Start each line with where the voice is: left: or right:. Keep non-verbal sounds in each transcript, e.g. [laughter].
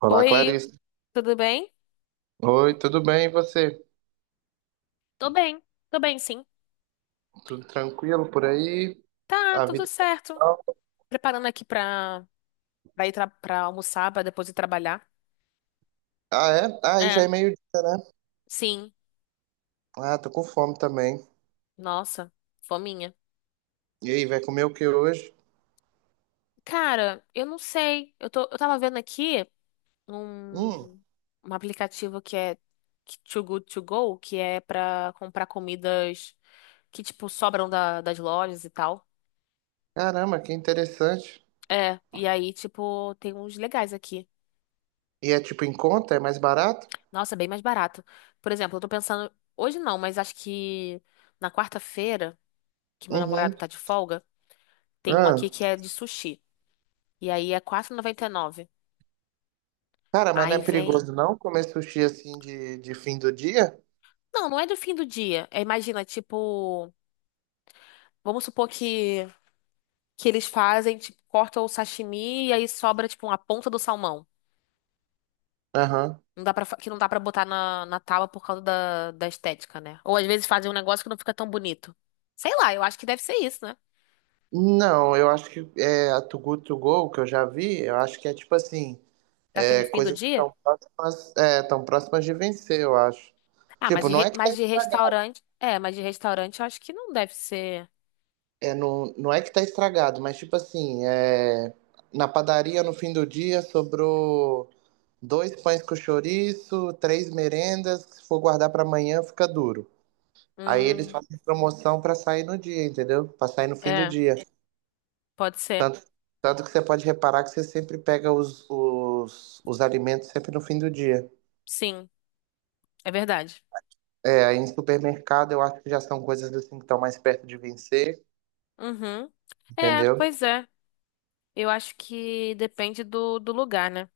right: Olá,
left: Oi,
right: Clarice.
left: tudo bem?
right: Oi, tudo bem? E você?
left: Tô bem, tô bem, sim.
right: Tudo tranquilo por aí?
left: Tá,
right: A
left: tudo
right: vida. É
left: certo.
right: tal?
left: Preparando aqui pra ir pra almoçar, pra depois ir trabalhar.
right: Ah, é? Ah, aí já
left: É.
right: é meio.
left: Sim.
right: Ah, tô com fome também.
left: Nossa, fominha.
right: E aí, vai comer o que hoje?
left: Cara, eu não sei. Eu tava vendo aqui
right: Hum,
left: um, um aplicativo Too Good To Go, que é pra comprar comidas que, tipo, sobram das lojas e tal.
right: caramba, que interessante.
left: É, e aí, tipo, tem uns legais aqui.
right: E é tipo em conta? É mais barato?
left: Nossa, é bem mais barato. Por exemplo, eu tô pensando. Hoje não, mas acho que na quarta-feira, que meu namorado
right: Uhum.
left: tá de folga, tem um
right: Ah,
left: aqui que é de sushi. E aí é 4,99.
right: cara, mas não é
left: Aí vem.
right: perigoso não comer sushi assim de fim do dia?
left: Não, não é do fim do dia. É, imagina, tipo. Vamos supor que eles fazem, tipo, cortam o sashimi e aí sobra, tipo, uma ponta do salmão.
right: Aham.
left: Não dá pra, fa- Que não dá pra botar na tábua por causa da estética, né? Ou às vezes fazem um negócio que não fica tão bonito. Sei lá, eu acho que deve ser isso, né?
right: Não, eu acho que é a Too Good To Go que eu já vi. Eu acho que é tipo assim.
left: Será que é
right: É,
left: de fim do
right: coisas que
left: dia?
right: estão próximas, é, tão próximas de vencer, eu acho.
left: Ah,
right: Tipo, não é que tá
left: mas de
right: estragado.
left: restaurante. É, mas de restaurante eu acho que não deve ser.
right: É, não, não é que tá estragado, mas tipo assim, é, na padaria no fim do dia sobrou dois pães com chouriço, três merendas, se for guardar pra amanhã fica duro. Aí eles
left: Hum.
right: fazem promoção pra sair no dia, entendeu? Pra sair no fim do
left: É,
right: dia.
left: pode ser.
right: Tanto, tanto que você pode reparar que você sempre pega os alimentos sempre no fim do dia.
left: Sim, é verdade.
right: É, aí em supermercado eu acho que já são coisas assim que estão mais perto de vencer,
left: Uhum. É,
right: entendeu?
left: pois é. Eu acho que depende do lugar, né?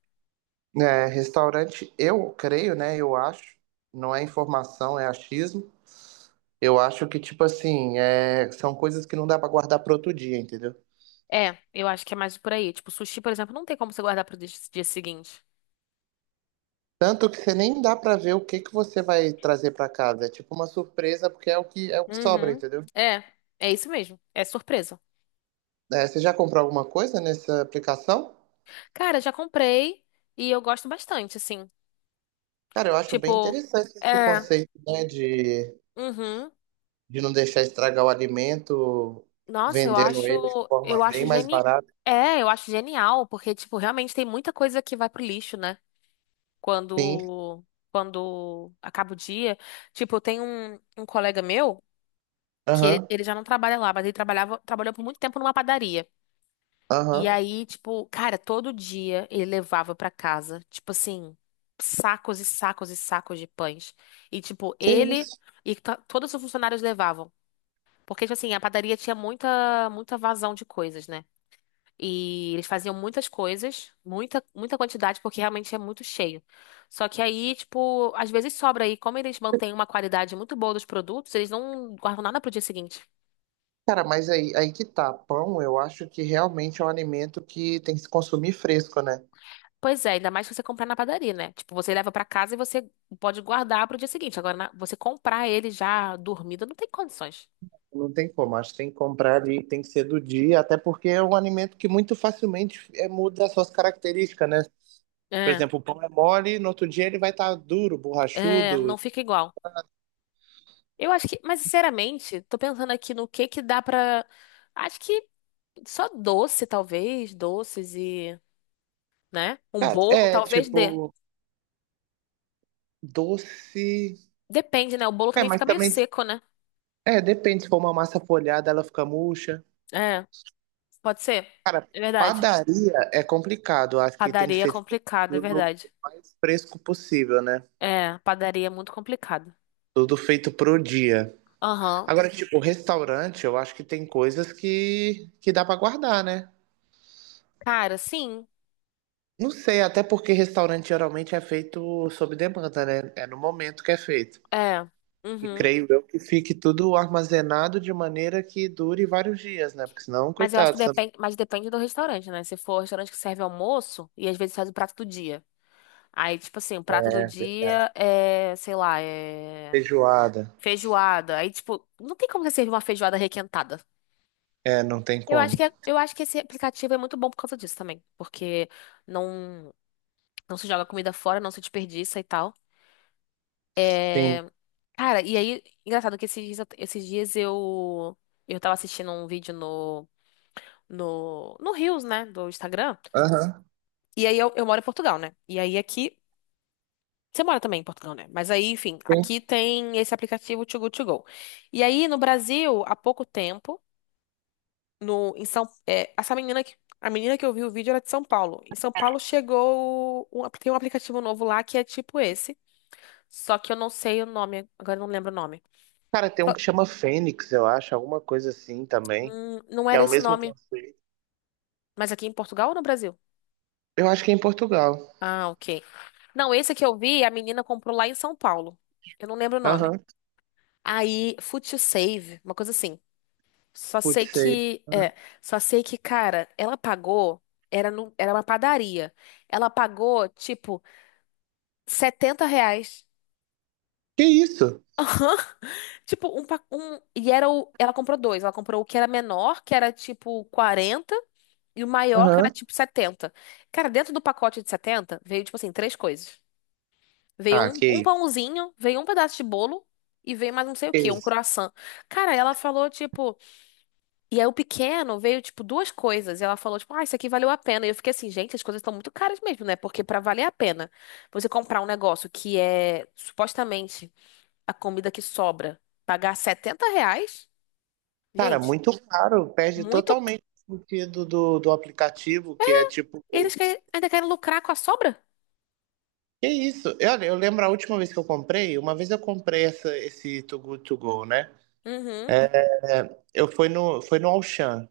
right: É, restaurante, eu creio, né? Eu acho, não é informação, é achismo. Eu acho que, tipo assim, é, são coisas que não dá pra guardar para outro dia, entendeu?
left: É, eu acho que é mais por aí. Tipo, sushi, por exemplo, não tem como você guardar pro dia seguinte.
right: Tanto que você nem dá pra ver o que que você vai trazer pra casa. É tipo uma surpresa, porque é o que sobra,
left: Uhum.
right: entendeu?
left: É, é isso mesmo. É surpresa.
right: É, você já comprou alguma coisa nessa aplicação?
left: Cara, já comprei e eu gosto bastante, assim.
right: Cara, eu acho bem
left: Tipo,
right: interessante esse
left: é.
right: conceito, né, de
left: Uhum.
right: de não deixar estragar o alimento,
left: Nossa,
right: vendendo ele de forma
left: eu
right: bem
left: acho
right: mais
left: geni...
right: barata.
left: É, eu acho genial, porque, tipo, realmente tem muita coisa que vai pro lixo, né?
right: Sim,
left: Quando, quando acaba o dia. Tipo, eu tenho um colega meu que ele,
right: aham,
left: ele já não trabalha lá, mas ele trabalhou por muito tempo numa padaria. E
right: aham.
left: aí, tipo, cara, todo dia ele levava pra casa, tipo assim, sacos e sacos e sacos de pães. E, tipo,
right: Que isso?
left: todos os funcionários levavam. Porque, tipo assim, a padaria tinha muita, muita vazão de coisas, né? E eles faziam muitas coisas, muita, muita quantidade, porque realmente é muito cheio. Só que aí, tipo, às vezes sobra aí, como eles mantêm uma qualidade muito boa dos produtos, eles não guardam nada pro dia seguinte.
right: Cara, mas aí, aí que tá. Pão, eu acho que realmente é um alimento que tem que se consumir fresco, né?
left: Pois é, ainda mais se você comprar na padaria, né? Tipo, você leva pra casa e você pode guardar pro dia seguinte. Agora, você comprar ele já dormido, não tem condições.
right: Não tem como, acho que tem que comprar ali, tem que ser do dia, até porque é um alimento que muito facilmente é, muda as suas características, né? Por
left: É,
right: exemplo, o pão é mole, no outro dia ele vai estar duro,
left: é, não
right: borrachudo.
left: fica igual. Eu acho que, mas sinceramente, tô pensando aqui no que dá pra. Acho que só doce, talvez, doces e, né? Um bolo
right: É,
left: talvez dê.
right: tipo, doce.
left: Depende, né? O bolo
right: É,
left: também
right: mas
left: fica meio
right: também
left: seco, né?
right: É, depende. Se for uma massa folhada, ela fica murcha.
left: É, pode ser.
right: Cara,
left: É verdade.
right: padaria é complicado. Acho que tem que
left: Padaria é
right: ser tipo,
left: complicado, é
right: tudo o
left: verdade.
right: mais fresco possível, né?
left: É, padaria é muito complicado.
right: Tudo feito pro dia.
left: Aham.
right: Agora, tipo, restaurante, eu acho que tem coisas que dá pra guardar, né?
left: Cara, sim.
right: Não sei, até porque restaurante geralmente é feito sob demanda, né? É no momento que é feito.
left: É.
right: E
left: Uhum.
right: creio eu que fique tudo armazenado de maneira que dure vários dias, né? Porque senão,
left: Mas eu acho que
right: coitado, também.
left: depende, mas depende do restaurante, né? Se for restaurante que serve almoço e às vezes faz o prato do dia. Aí, tipo assim, o prato do
right: É verdade.
left: dia é, sei lá, é
right: Feijoada.
left: feijoada. Aí, tipo, não tem como você servir uma feijoada requentada.
right: É, não tem como.
left: Eu acho que esse aplicativo é muito bom por causa disso também, porque não, não se joga comida fora, não se desperdiça e tal.
right: Sim.
left: Cara, e aí, engraçado que esses dias eu tava assistindo um vídeo no no Reels, né, do Instagram.
right: Aham.
left: E aí eu moro em Portugal, né? E aí aqui você mora também em Portugal, né? Mas aí, enfim,
right: Sim.
left: aqui tem esse aplicativo Too Good To Go. E aí no Brasil, há pouco tempo no em São é, essa menina que a menina que eu vi o vídeo era de São Paulo. Em São Paulo tem um aplicativo novo lá que é tipo esse, só que eu não sei o nome, agora eu não lembro o nome.
right: Cara, tem um
left: Só-
right: que chama Fênix, eu acho, alguma coisa assim também.
left: não
right: Que é
left: era
right: o
left: esse
right: mesmo
left: nome,
right: conceito.
left: mas aqui em Portugal ou no Brasil?
right: Eu acho que é em Portugal.
left: Ah, ok. Não, esse que eu vi, a menina comprou lá em São Paulo. Eu não lembro o nome.
right: Aham.
left: Aí, Fut You Save, uma coisa assim. Só sei
right: Putz, sei.
left: que, é, só sei que, cara, ela pagou, era, no, era uma padaria. Ela pagou, tipo, R$ 70.
right: Que isso?
left: Aham. Tipo, um. E era o. Ela comprou dois. Ela comprou o que era menor, que era tipo 40, e o maior, que era
right: Aham.
left: tipo 70. Cara, dentro do pacote de 70 veio, tipo assim, três coisas. Veio
right: Ah,
left: um,
right: que
left: um
right: isso.
left: pãozinho, veio um pedaço de bolo e veio mais não sei o
right: Que
left: quê, um
right: isso.
left: croissant. Cara, ela falou, tipo. E aí o pequeno veio, tipo, duas coisas. E ela falou, tipo, ah, isso aqui valeu a pena. E eu fiquei assim, gente, as coisas estão muito caras mesmo, né? Porque pra valer a pena, você comprar um negócio que é supostamente a comida que sobra, pagar R$ 70?
right: Cara,
left: Gente,
right: muito caro. Perde
left: muito.
right: totalmente o sentido do aplicativo, que é tipo.
left: Ainda querem lucrar com a sobra?
right: Que isso? Eu lembro a última vez que eu comprei, uma vez eu comprei essa, esse Too Good To Go, né?
left: Uhum.
right: É, eu fui no, foi no Auchan.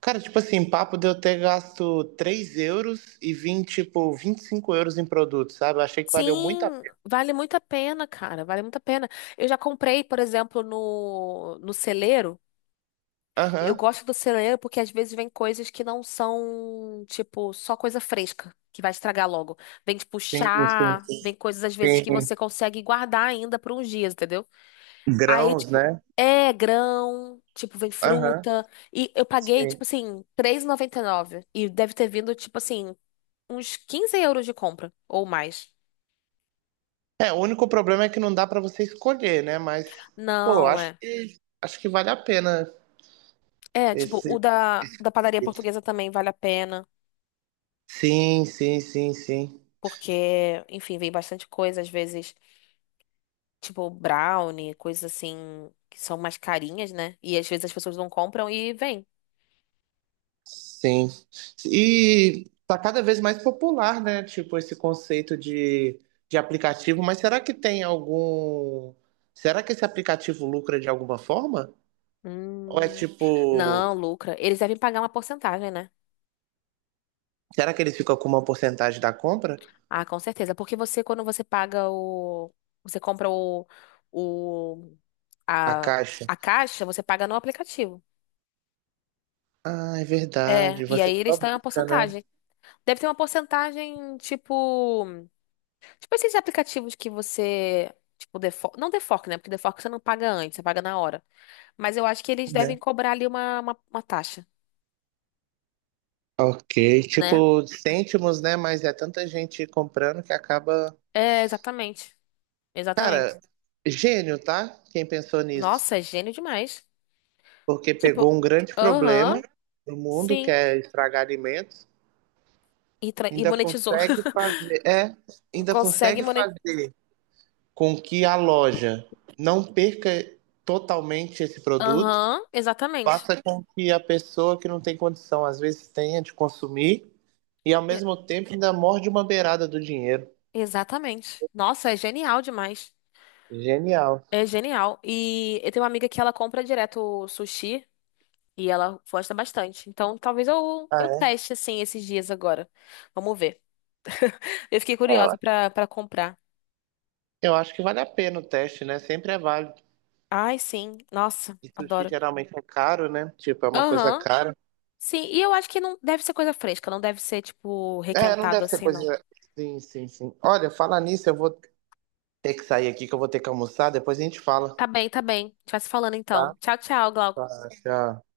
right: Cara, tipo assim, papo de eu ter gasto 3 euros e vim, tipo, 25 euros em produtos, sabe? Eu achei que valeu muito a
left: Sim,
right: pena.
left: vale muito a pena, cara. Vale muito a pena. Eu já comprei, por exemplo, no celeiro. Eu
right: Aham,
left: gosto do celeiro porque às vezes vem coisas que não são, tipo, só coisa fresca, que vai estragar logo. Vem, tipo,
right: sim, sim,
left: chá, vem coisas às vezes que
right: sim.
left: você consegue guardar ainda por uns dias, entendeu? Aí,
right: Grãos,
left: tipo,
right: né?
left: é grão, tipo, vem
right: Aham,
left: fruta. E eu paguei,
right: sim.
left: tipo assim, 3,99. E noventa e nove E deve ter vindo, tipo assim, uns € 15 de compra, ou mais.
right: É, o único problema é que não dá pra você escolher, né? Mas, pô,
left: Não, é.
right: acho que vale a pena
left: É, tipo, o
right: esse.
left: da padaria portuguesa também vale a pena.
right: Sim, sim, sim, sim.
left: Porque, enfim, vem bastante coisa, às vezes, tipo, brownie, coisas assim, que são mais carinhas, né? E às vezes as pessoas não compram e vem.
right: Sim. E tá cada vez mais popular, né? Tipo, esse conceito de aplicativo, mas será que tem algum. Será que esse aplicativo lucra de alguma forma? Ou é
left: Hum,
right: tipo.
left: não, lucra. Eles devem pagar uma porcentagem, né?
right: Será que ele fica com uma porcentagem da compra?
left: Ah, com certeza. Porque você, quando você paga o. Você compra o,
right: A
left: a,
right: caixa?
left: a caixa, você paga no aplicativo.
right: Ah, é
left: É,
right: verdade.
left: e
right: Você
left: aí
right: só
left: eles têm uma
right: busca, né?
left: porcentagem. Deve ter uma porcentagem, tipo. Tipo esses aplicativos que você. Tipo, não defork, né? Porque defork você não paga antes, você paga na hora. Mas eu acho que eles
right: É.
left: devem cobrar ali uma taxa,
right: Ok.
left: né?
right: Tipo, cêntimos, né? Mas é tanta gente comprando que acaba.
left: É, exatamente. Exatamente.
right: Cara, gênio, tá? Quem pensou nisso?
left: Nossa, é gênio demais.
right: Porque pegou
left: Tipo,
right: um grande
left: aham,
right: problema do mundo, que
left: sim.
right: é estragar alimentos,
left: E
right: ainda
left: monetizou.
right: consegue fazer, é,
left: [laughs]
right: ainda
left: Consegue.
right: consegue fazer com que a loja não perca totalmente esse produto,
left: Aham, exatamente.
right: faça com que a pessoa que não tem condição às vezes tenha de consumir e ao
left: E-
right: mesmo tempo ainda morde uma beirada do dinheiro.
left: Exatamente. Nossa, é genial demais.
right: Genial.
left: É genial. E eu tenho uma amiga que ela compra direto sushi e ela gosta bastante. Então, talvez eu,
right: Ah,
left: eu
right: é?
left: teste assim esses dias agora. Vamos ver. [laughs] Eu fiquei
right: É, eu
left: curiosa
right: acho-
left: pra comprar.
right: Eu acho que vale a pena o teste, né? Sempre é válido.
left: Ai, sim. Nossa,
right: E sushi
left: adoro.
right: geralmente é caro, né? Tipo, é uma coisa
left: Aham.
right: cara.
left: Sim, e eu acho que não deve ser coisa fresca, não deve ser, tipo,
right: É, não
left: requentado
right: deve ser
left: assim, não.
right: coisa. Sim, sim, sim. Olha, falar nisso, eu vou ter que sair aqui, que eu vou ter que almoçar, depois a gente fala,
left: Tá bem, tá bem. A gente vai se falando
right: tá?
left: então. Tchau, tchau,
right: Tá,
left: Glauco.
right: tchau.